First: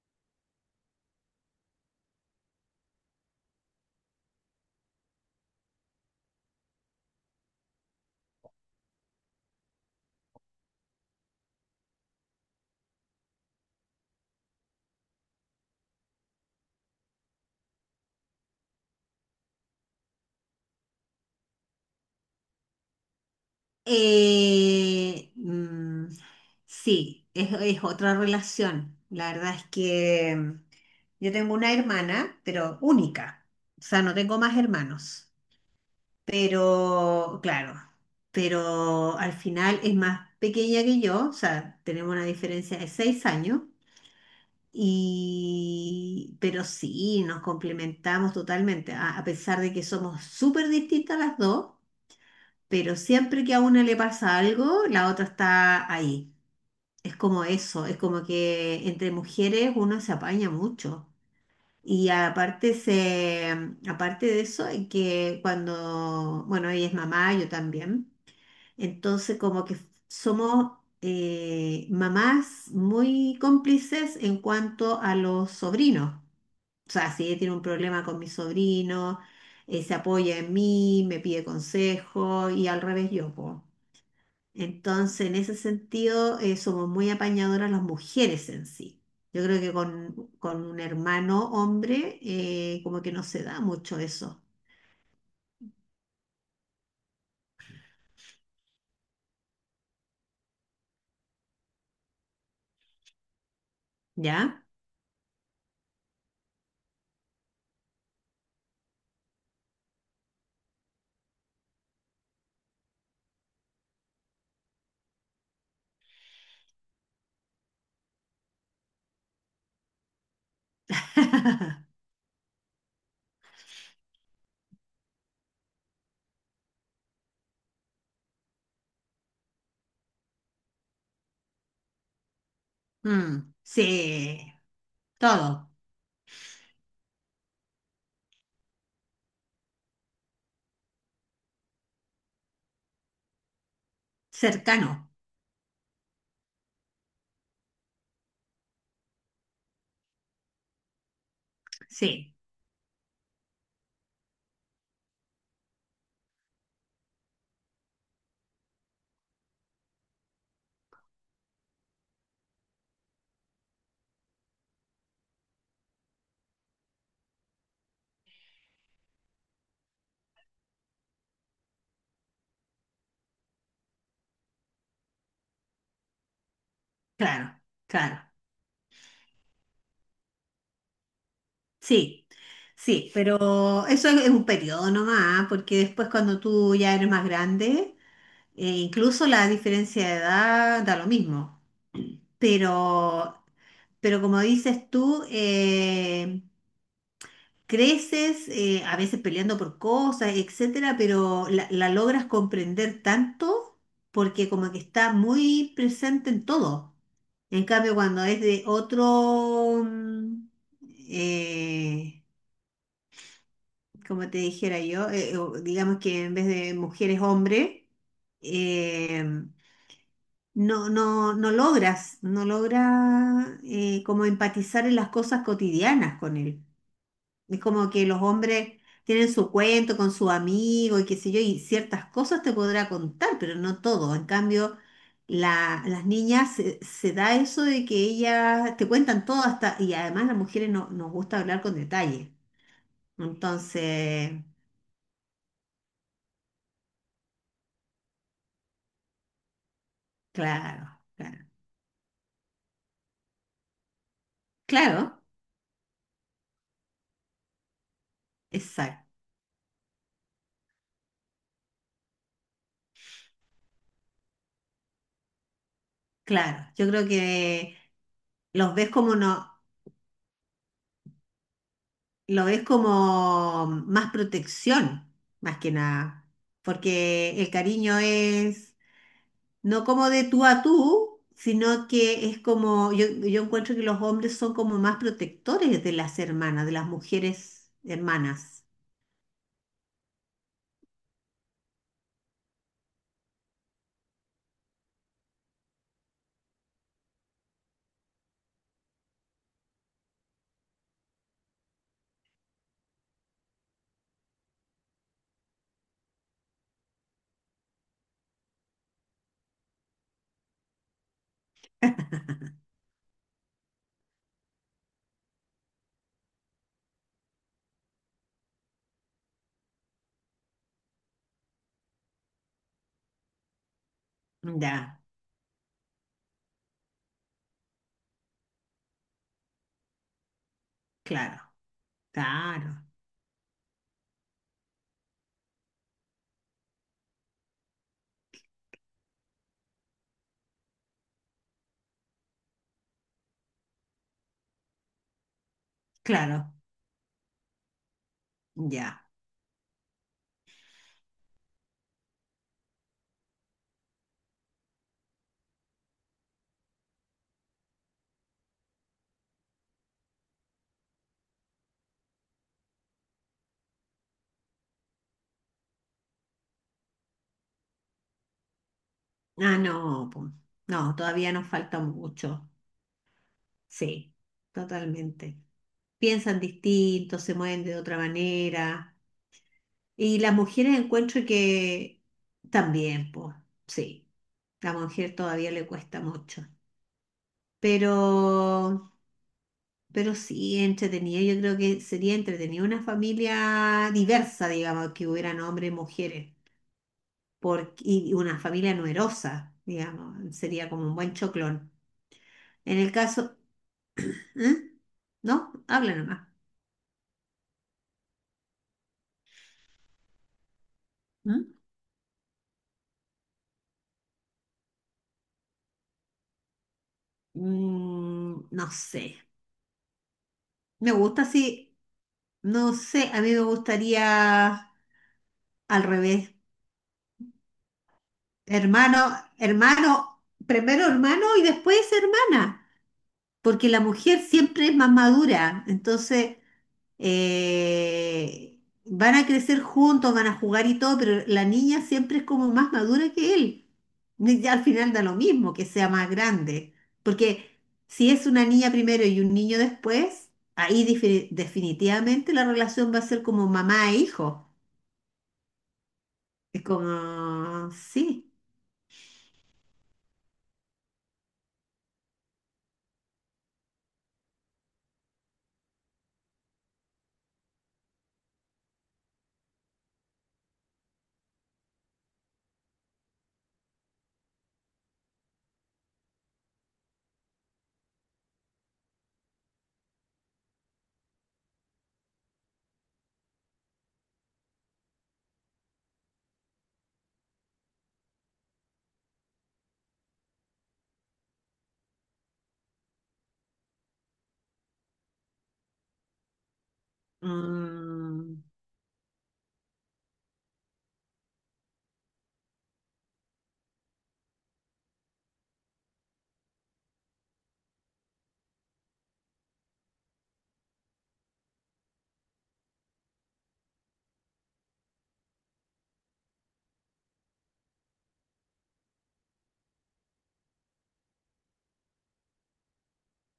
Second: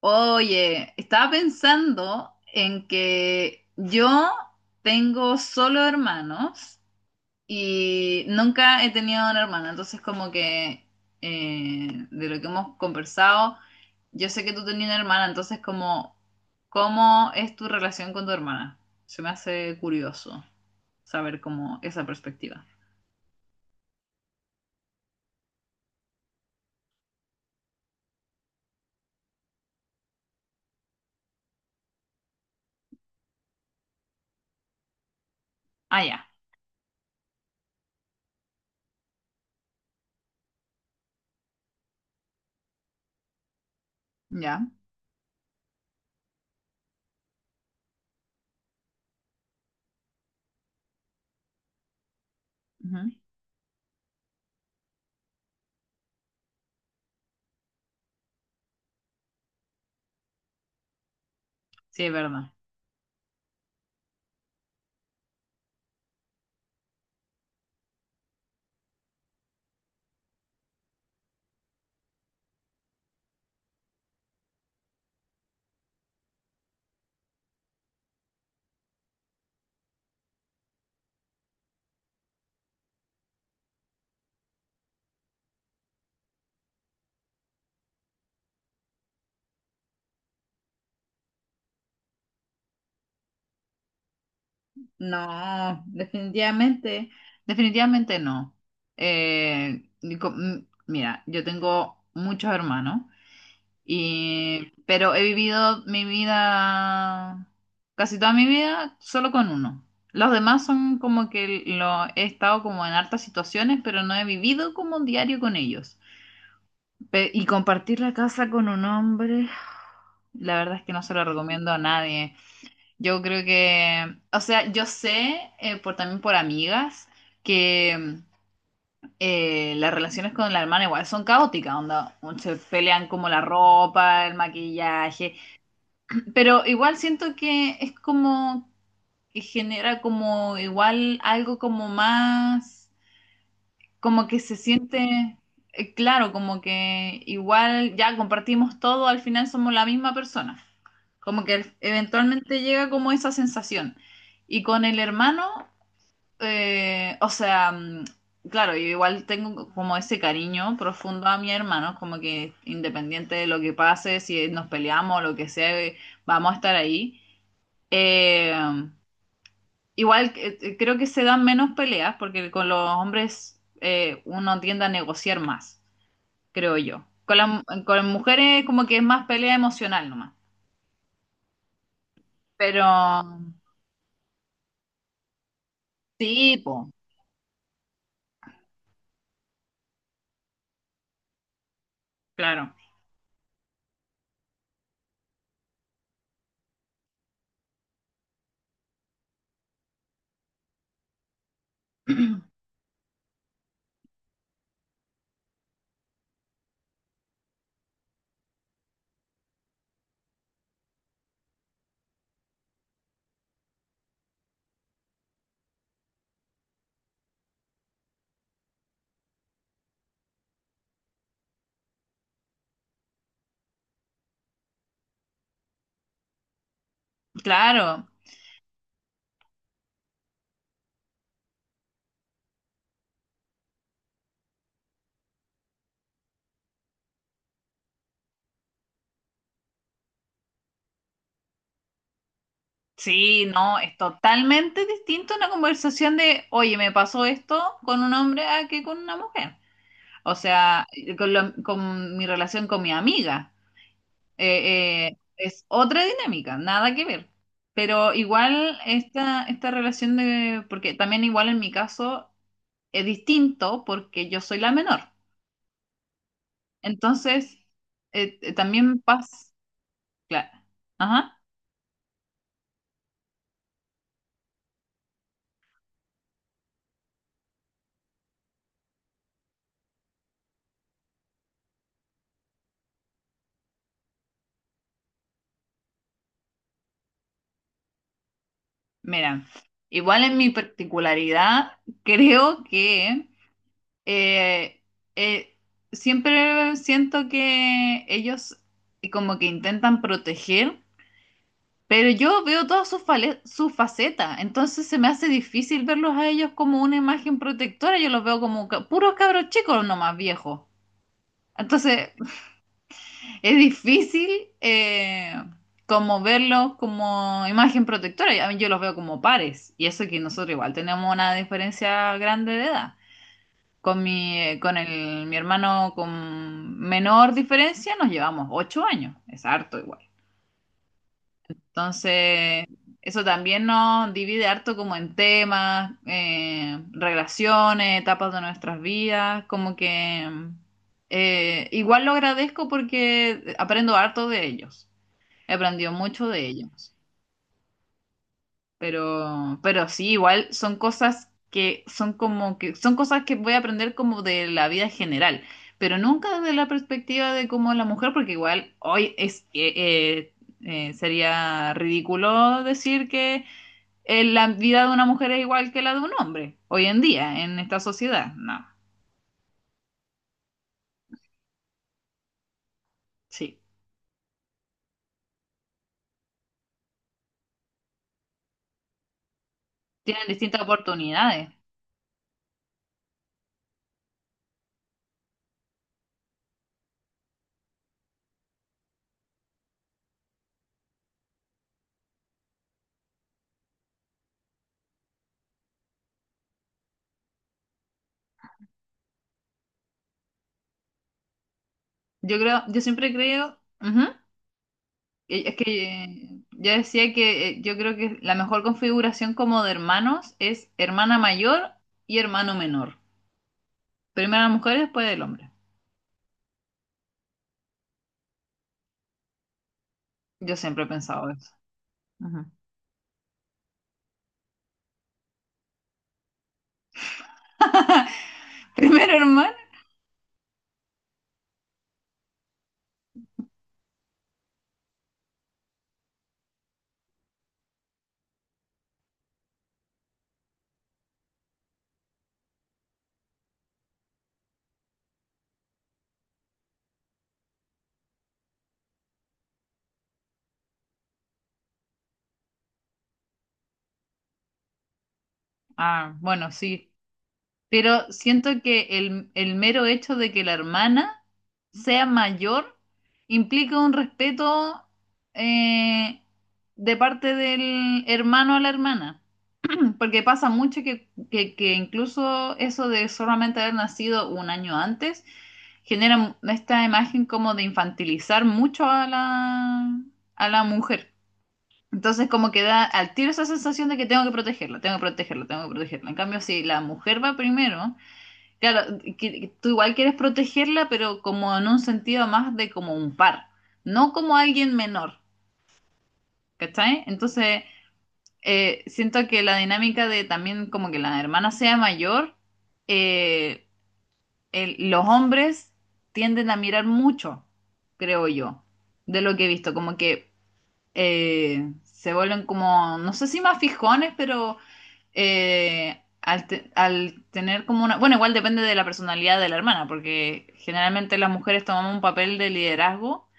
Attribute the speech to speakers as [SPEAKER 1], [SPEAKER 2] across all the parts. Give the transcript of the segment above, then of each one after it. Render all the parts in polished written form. [SPEAKER 1] Oye, estaba pensando en que yo tengo solo hermanos y nunca he tenido una hermana, entonces como que de lo que hemos conversado, yo sé que tú tenías una hermana, entonces como, ¿cómo es tu relación con tu hermana? Se me hace curioso saber como esa perspectiva.
[SPEAKER 2] Eh, mm, sí, es otra relación. La verdad es que yo tengo una hermana, pero única. O sea, no tengo más hermanos.
[SPEAKER 1] Ah, ya,
[SPEAKER 2] Pero, claro, pero al final es más pequeña que yo. O sea, tenemos una diferencia de 6 años.
[SPEAKER 1] ya.
[SPEAKER 2] Y, pero sí, nos complementamos totalmente. A pesar de que somos súper distintas las dos, pero
[SPEAKER 1] Ujú.
[SPEAKER 2] siempre que a una le pasa algo, la otra está ahí. Es como eso, es como que entre mujeres uno se apaña mucho.
[SPEAKER 1] Sí,
[SPEAKER 2] Y
[SPEAKER 1] es verdad.
[SPEAKER 2] aparte, aparte de eso, es que cuando, bueno, ella es mamá, yo también, entonces como que somos mamás muy cómplices en cuanto a los sobrinos. O sea, si ella tiene un problema con mi sobrino, se apoya en mí, me pide consejo y al revés yo, po. Entonces, en ese sentido, somos muy apañadoras las mujeres en sí. Yo creo que con un hermano hombre, como que no se da mucho eso,
[SPEAKER 1] No, definitivamente, definitivamente no. Ni co- m- mira, yo tengo muchos hermanos,
[SPEAKER 2] ¿ya?
[SPEAKER 1] y, pero he vivido mi vida, casi toda mi vida, solo con uno. Los demás son como que lo he estado como en hartas situaciones, pero no he vivido como un diario con ellos. Y compartir la casa con un hombre, la verdad es que no se lo recomiendo a nadie. Yo creo que, o sea, yo sé por también por amigas que las relaciones con la hermana igual son caóticas, onda, se pelean como la
[SPEAKER 2] Mm,
[SPEAKER 1] ropa, el
[SPEAKER 2] sí,
[SPEAKER 1] maquillaje,
[SPEAKER 2] todo,
[SPEAKER 1] pero igual siento que es como que genera como igual algo como más, como que se
[SPEAKER 2] cercano,
[SPEAKER 1] siente, claro, como que igual ya compartimos todo, al final somos la misma persona. Como que
[SPEAKER 2] sí,
[SPEAKER 1] eventualmente llega como esa sensación. Y con el hermano, o sea, claro, yo igual tengo como ese cariño profundo a mi hermano, como que independiente de lo que pase, si nos peleamos o lo que sea, vamos a estar ahí. Eh, igual creo que se dan menos peleas porque con los hombres uno tiende a negociar más, creo yo. Con las,
[SPEAKER 2] claro,
[SPEAKER 1] con las
[SPEAKER 2] claro,
[SPEAKER 1] mujeres como que es más pelea emocional nomás.
[SPEAKER 2] sí,
[SPEAKER 1] Pero
[SPEAKER 2] sí, pero eso es un periodo nomás, ¿ah? Porque después cuando
[SPEAKER 1] sí,
[SPEAKER 2] tú
[SPEAKER 1] po,
[SPEAKER 2] ya eres más grande, incluso la diferencia de edad da lo mismo,
[SPEAKER 1] claro.
[SPEAKER 2] pero Pero como dices tú, creces a veces peleando por cosas, etcétera, pero la logras comprender tanto porque como que está muy presente en todo. En cambio, cuando es de otro, eh, como te dijera yo, o digamos que en vez de mujeres, hombre, eh, no, no, no logras como empatizar en las cosas cotidianas con él. Es como
[SPEAKER 1] Claro,
[SPEAKER 2] que los hombres tienen su cuento con su amigo y qué sé yo, y ciertas cosas te podrá contar, pero no todo. En cambio, las niñas se da eso de que ellas te cuentan todo hasta, y además las mujeres no, nos gusta hablar con detalle.
[SPEAKER 1] sí, no, es
[SPEAKER 2] Entonces,
[SPEAKER 1] totalmente distinto una conversación de, oye, me pasó esto con un hombre a que con una mujer. O sea,
[SPEAKER 2] claro,
[SPEAKER 1] con,
[SPEAKER 2] claro,
[SPEAKER 1] lo- con mi relación con mi amiga. Eh, eh,
[SPEAKER 2] claro,
[SPEAKER 1] es otra dinámica, nada que ver. Pero igual
[SPEAKER 2] exacto,
[SPEAKER 1] esta relación de, porque también igual en mi caso es distinto porque yo soy la menor.
[SPEAKER 2] claro. Yo creo
[SPEAKER 1] Entonces,
[SPEAKER 2] que los ves
[SPEAKER 1] también
[SPEAKER 2] como
[SPEAKER 1] pasa,
[SPEAKER 2] no,
[SPEAKER 1] claro. Ajá.
[SPEAKER 2] lo ves como más protección, más que nada, porque el cariño es no como de tú a tú, sino que es como, yo encuentro que los hombres son como más protectores de las hermanas, de las mujeres hermanas.
[SPEAKER 1] Mira, igual en mi particularidad, creo que eh, eh, siempre siento que ellos como que intentan proteger, pero yo veo todas sus sus facetas, entonces se me hace difícil verlos a ellos como una imagen protectora, yo los veo como puros cabros chicos, no más viejos. Entonces, es difícil como verlos como imagen protectora. A mí yo los veo como pares. Y eso que nosotros igual tenemos una diferencia grande de edad. Con mi, eh, con
[SPEAKER 2] Ya,
[SPEAKER 1] el, mi hermano con menor diferencia nos llevamos 8 años. Es harto igual.
[SPEAKER 2] claro,
[SPEAKER 1] Entonces,
[SPEAKER 2] claro,
[SPEAKER 1] eso también nos divide harto como en temas, relaciones, etapas de nuestras vidas. Como que igual lo agradezco porque aprendo harto de ellos. Aprendió mucho de
[SPEAKER 2] claro,
[SPEAKER 1] ellos.
[SPEAKER 2] ya.
[SPEAKER 1] Pero sí, igual son cosas que son como que son cosas que voy a aprender como de la vida general, pero nunca desde la perspectiva de cómo la mujer, porque igual hoy es sería ridículo decir que la vida de una mujer es igual que la de un hombre hoy en día en esta sociedad. No,
[SPEAKER 2] Ah, no, po. No, todavía nos falta mucho.
[SPEAKER 1] sí,
[SPEAKER 2] Sí, totalmente. Piensan distinto, se mueven de otra manera. Y
[SPEAKER 1] tienen
[SPEAKER 2] las
[SPEAKER 1] distintas
[SPEAKER 2] mujeres encuentro
[SPEAKER 1] oportunidades.
[SPEAKER 2] que también, pues, sí, la mujer todavía le cuesta mucho. Pero, pero sí, entretenido. Yo creo que sería entretenido una familia diversa, digamos, que hubieran hombres y mujeres, y una familia numerosa, digamos, sería como un buen choclón.
[SPEAKER 1] Yo creo,
[SPEAKER 2] En
[SPEAKER 1] yo
[SPEAKER 2] el
[SPEAKER 1] siempre
[SPEAKER 2] caso,
[SPEAKER 1] creo, ujú.
[SPEAKER 2] ¿eh? ¿No?
[SPEAKER 1] Es
[SPEAKER 2] Habla
[SPEAKER 1] que
[SPEAKER 2] nomás.
[SPEAKER 1] yo decía que yo creo que la mejor configuración como de hermanos es hermana
[SPEAKER 2] ¿Mm?
[SPEAKER 1] mayor y hermano menor. Primero la mujer y después el hombre.
[SPEAKER 2] Mm, no sé.
[SPEAKER 1] Yo siempre he
[SPEAKER 2] Me gusta
[SPEAKER 1] pensado eso.
[SPEAKER 2] así.
[SPEAKER 1] Ujú.
[SPEAKER 2] No sé, a mí me gustaría al revés. Hermano,
[SPEAKER 1] Primero hermano.
[SPEAKER 2] hermano, primero hermano y después hermana. Porque la mujer siempre es más madura, entonces van a crecer juntos, van a jugar y todo, pero la niña siempre es como más madura que él. Y ya al final da lo mismo que sea más grande, porque si es una niña primero y un niño después, ahí definitivamente la relación va a ser como mamá e hijo.
[SPEAKER 1] Ah, bueno,
[SPEAKER 2] Es
[SPEAKER 1] sí.
[SPEAKER 2] como,
[SPEAKER 1] Pero
[SPEAKER 2] sí.
[SPEAKER 1] siento que el mero hecho de que la hermana sea mayor implica un respeto eh, de parte del hermano a la hermana. Porque pasa mucho que incluso eso de solamente haber nacido un año antes genera esta imagen como de infantilizar mucho a la mujer. Entonces como que da al tiro esa sensación de que tengo que protegerla, tengo que protegerla, tengo que protegerla. En cambio, si la mujer va primero, claro, que tú igual quieres protegerla, pero como en un sentido más de como un par, no como alguien menor, ¿cachai? Entonces
[SPEAKER 2] mm,
[SPEAKER 1] siento que la dinámica de también como que la hermana sea mayor, eh, los hombres tienden a mirar mucho, creo yo, de lo que he visto, como que se vuelven como, no sé si más fijones, pero al tener como una, bueno, igual depende de la personalidad de la hermana, porque generalmente las mujeres tomamos un papel de liderazgo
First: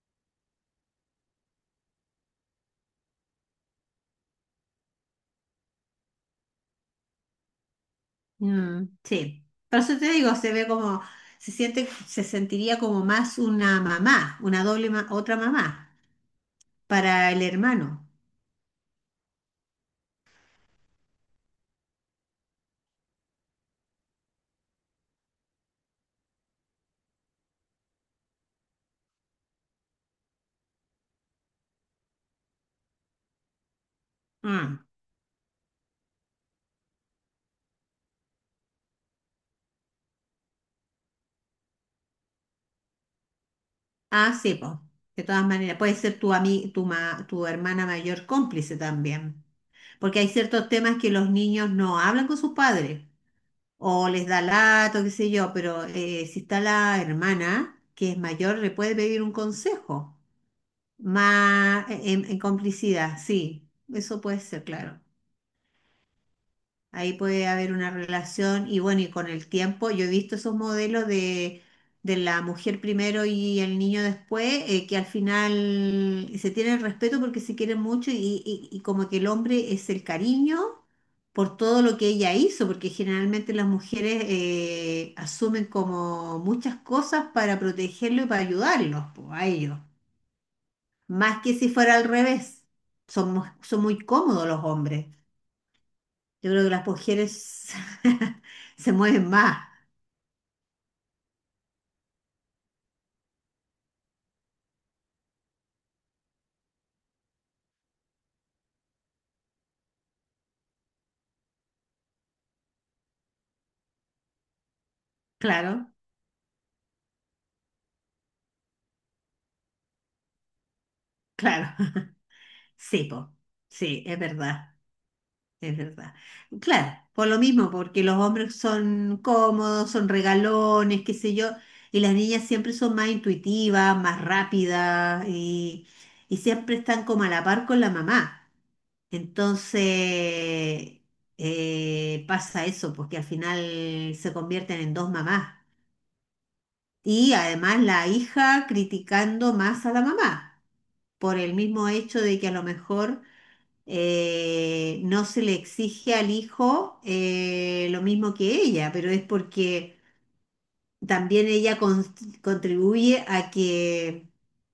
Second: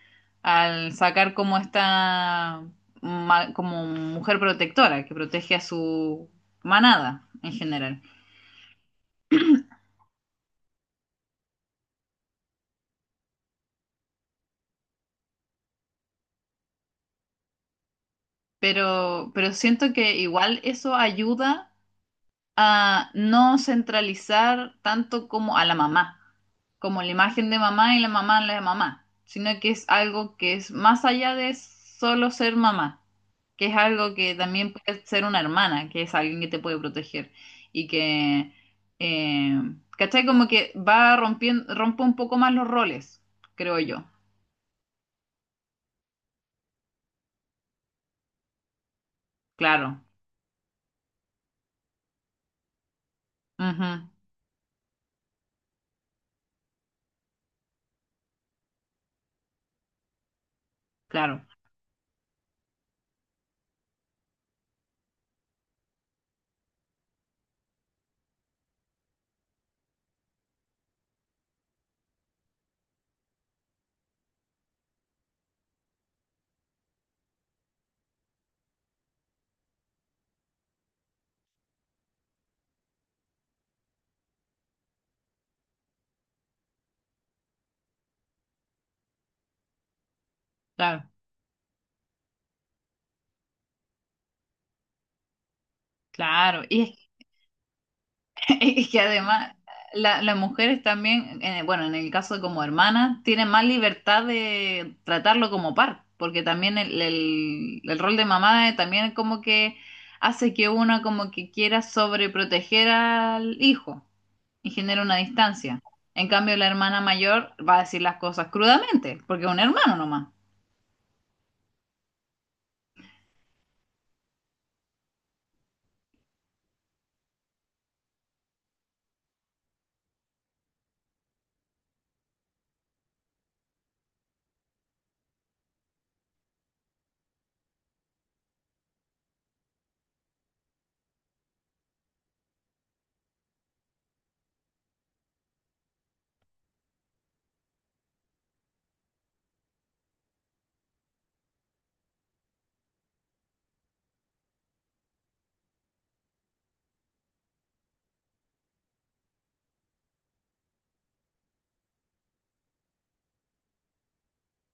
[SPEAKER 1] al sacar como esta como mujer protectora que protege a su manada en general.
[SPEAKER 2] Mm, sí, por eso te digo, se siente, se sentiría como más una mamá, una doble, otra mamá para el hermano.
[SPEAKER 1] Pero siento que igual eso ayuda a no centralizar tanto como a la mamá, como la imagen de mamá y la mamá en la de mamá, sino que es algo que es más allá de solo ser mamá, que es algo que también
[SPEAKER 2] Mm.
[SPEAKER 1] puede ser una hermana, que es alguien que te puede proteger y que, eh, ¿cachai? Como que va rompiendo, rompe un poco más los roles, creo yo.
[SPEAKER 2] Ah, sí, pues, de todas maneras, puede ser tu, ami- tu, ma- tu hermana mayor cómplice también,
[SPEAKER 1] Claro,
[SPEAKER 2] porque hay ciertos temas que los niños no hablan con sus padres,
[SPEAKER 1] ujú,
[SPEAKER 2] o les da lato, qué sé yo, pero si está la hermana, que es mayor, le puede pedir un consejo,
[SPEAKER 1] claro,
[SPEAKER 2] más en complicidad, sí, eso puede ser, claro. Ahí puede haber una relación y bueno, y con el tiempo, yo he visto esos modelos de, la mujer primero y el niño después, que al final se tienen respeto porque se quieren mucho y como que el hombre es el cariño por todo lo que ella hizo, porque generalmente las mujeres asumen como muchas cosas para protegerlo y para ayudarlos, po, a ellos,
[SPEAKER 1] claro,
[SPEAKER 2] más que si fuera al revés, son muy cómodos los hombres. Yo
[SPEAKER 1] claro.
[SPEAKER 2] creo que
[SPEAKER 1] Y
[SPEAKER 2] las
[SPEAKER 1] es
[SPEAKER 2] mujeres
[SPEAKER 1] Y
[SPEAKER 2] se
[SPEAKER 1] que
[SPEAKER 2] mueven
[SPEAKER 1] además
[SPEAKER 2] más,
[SPEAKER 1] las mujeres también, bueno, en el caso de como hermanas, tienen más libertad de tratarlo como par, porque también el rol de mamá también como que hace que una como que quiera sobreproteger al hijo y genera una distancia.
[SPEAKER 2] claro,
[SPEAKER 1] En cambio, la hermana mayor va a decir las cosas crudamente, porque es un hermano nomás.
[SPEAKER 2] claro. Sí, po. Sí, es verdad, es verdad. Claro, por lo mismo, porque los hombres son cómodos, son regalones, qué sé yo, y las niñas siempre son más intuitivas, más rápidas y, siempre están como a la par con la mamá. Entonces, pasa eso, porque al final se convierten en dos mamás. Y además la hija criticando más a la mamá por el mismo hecho de que a lo mejor no se le exige al hijo lo mismo que ella, pero es porque también ella contribuye a que,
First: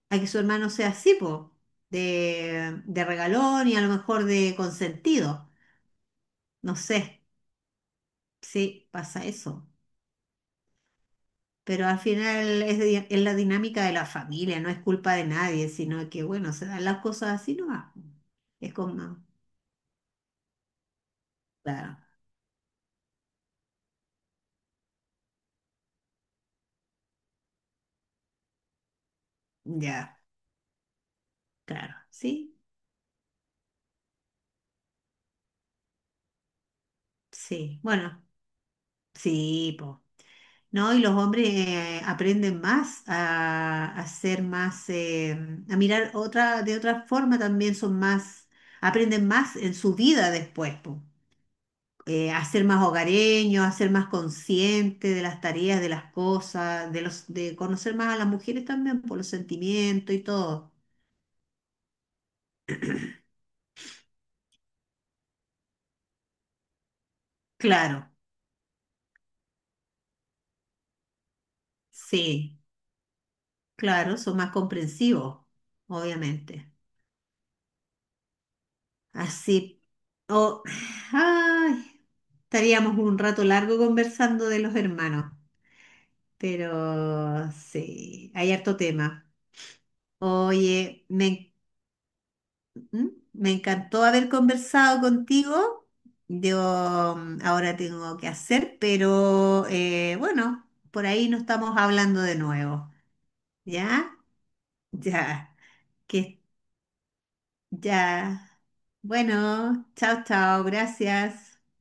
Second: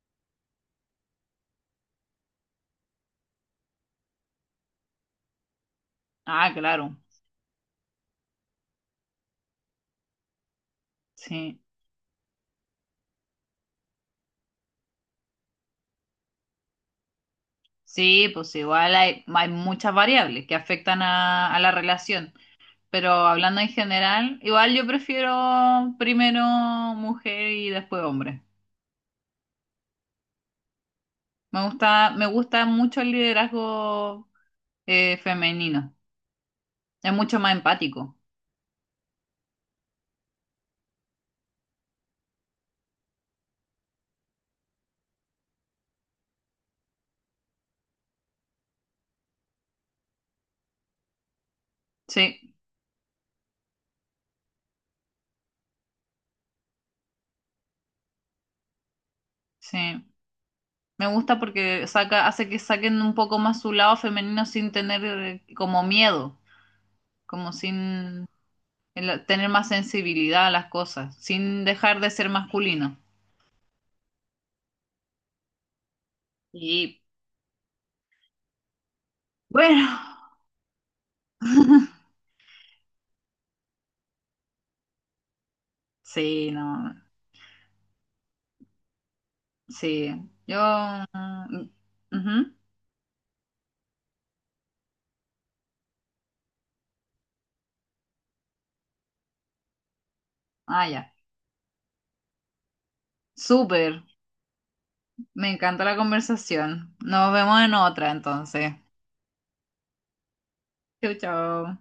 [SPEAKER 2] a que su hermano sea así, po, de regalón y a lo mejor de consentido.
[SPEAKER 1] Ah,
[SPEAKER 2] No
[SPEAKER 1] claro,
[SPEAKER 2] sé, sí, pasa eso.
[SPEAKER 1] sí.
[SPEAKER 2] Pero al final es, es la dinámica de la familia, no es culpa de nadie, sino que, bueno, se dan las cosas así, ¿no? Ah,
[SPEAKER 1] Sí, pues
[SPEAKER 2] es
[SPEAKER 1] igual
[SPEAKER 2] como,
[SPEAKER 1] hay muchas variables que afectan a la
[SPEAKER 2] claro,
[SPEAKER 1] relación. Pero hablando en general, igual yo prefiero primero mujer y después hombre.
[SPEAKER 2] ya,
[SPEAKER 1] Me
[SPEAKER 2] claro,
[SPEAKER 1] gusta, me
[SPEAKER 2] sí,
[SPEAKER 1] gusta mucho el liderazgo femenino. Es mucho más
[SPEAKER 2] sí,
[SPEAKER 1] empático.
[SPEAKER 2] bueno, sí, po. No, y los hombres aprenden más a ser más, a mirar otra, de otra forma también son más, aprenden más en su vida después, po. A
[SPEAKER 1] Sí,
[SPEAKER 2] ser más hogareño, a ser más consciente de las tareas, de las cosas, de conocer más a las mujeres también por los
[SPEAKER 1] sí.
[SPEAKER 2] sentimientos y todo.
[SPEAKER 1] Me gusta porque hace que saquen un poco más su lado femenino sin tener como miedo, como
[SPEAKER 2] Claro,
[SPEAKER 1] sin tener más sensibilidad a las cosas, sin dejar de ser
[SPEAKER 2] sí,
[SPEAKER 1] masculino.
[SPEAKER 2] claro, son más comprensivos, obviamente.
[SPEAKER 1] Y
[SPEAKER 2] Así,
[SPEAKER 1] bueno,
[SPEAKER 2] oh, ay, estaríamos un rato largo conversando de los hermanos,
[SPEAKER 1] sí, no.
[SPEAKER 2] pero sí, hay harto tema.
[SPEAKER 1] Sí, yo...
[SPEAKER 2] Oye, me
[SPEAKER 1] mm, ujú.
[SPEAKER 2] ¿Mm? Me encantó haber conversado contigo. Yo ahora tengo que hacer, pero bueno,
[SPEAKER 1] Ah,
[SPEAKER 2] por
[SPEAKER 1] ya.
[SPEAKER 2] ahí nos estamos hablando de nuevo.
[SPEAKER 1] Súper.
[SPEAKER 2] ¿Ya?
[SPEAKER 1] Me
[SPEAKER 2] Ya.
[SPEAKER 1] encanta la
[SPEAKER 2] Que
[SPEAKER 1] conversación. Nos vemos en otra
[SPEAKER 2] ya.
[SPEAKER 1] entonces.
[SPEAKER 2] Bueno, chao, chao.
[SPEAKER 1] Chau,
[SPEAKER 2] Gracias.
[SPEAKER 1] chau.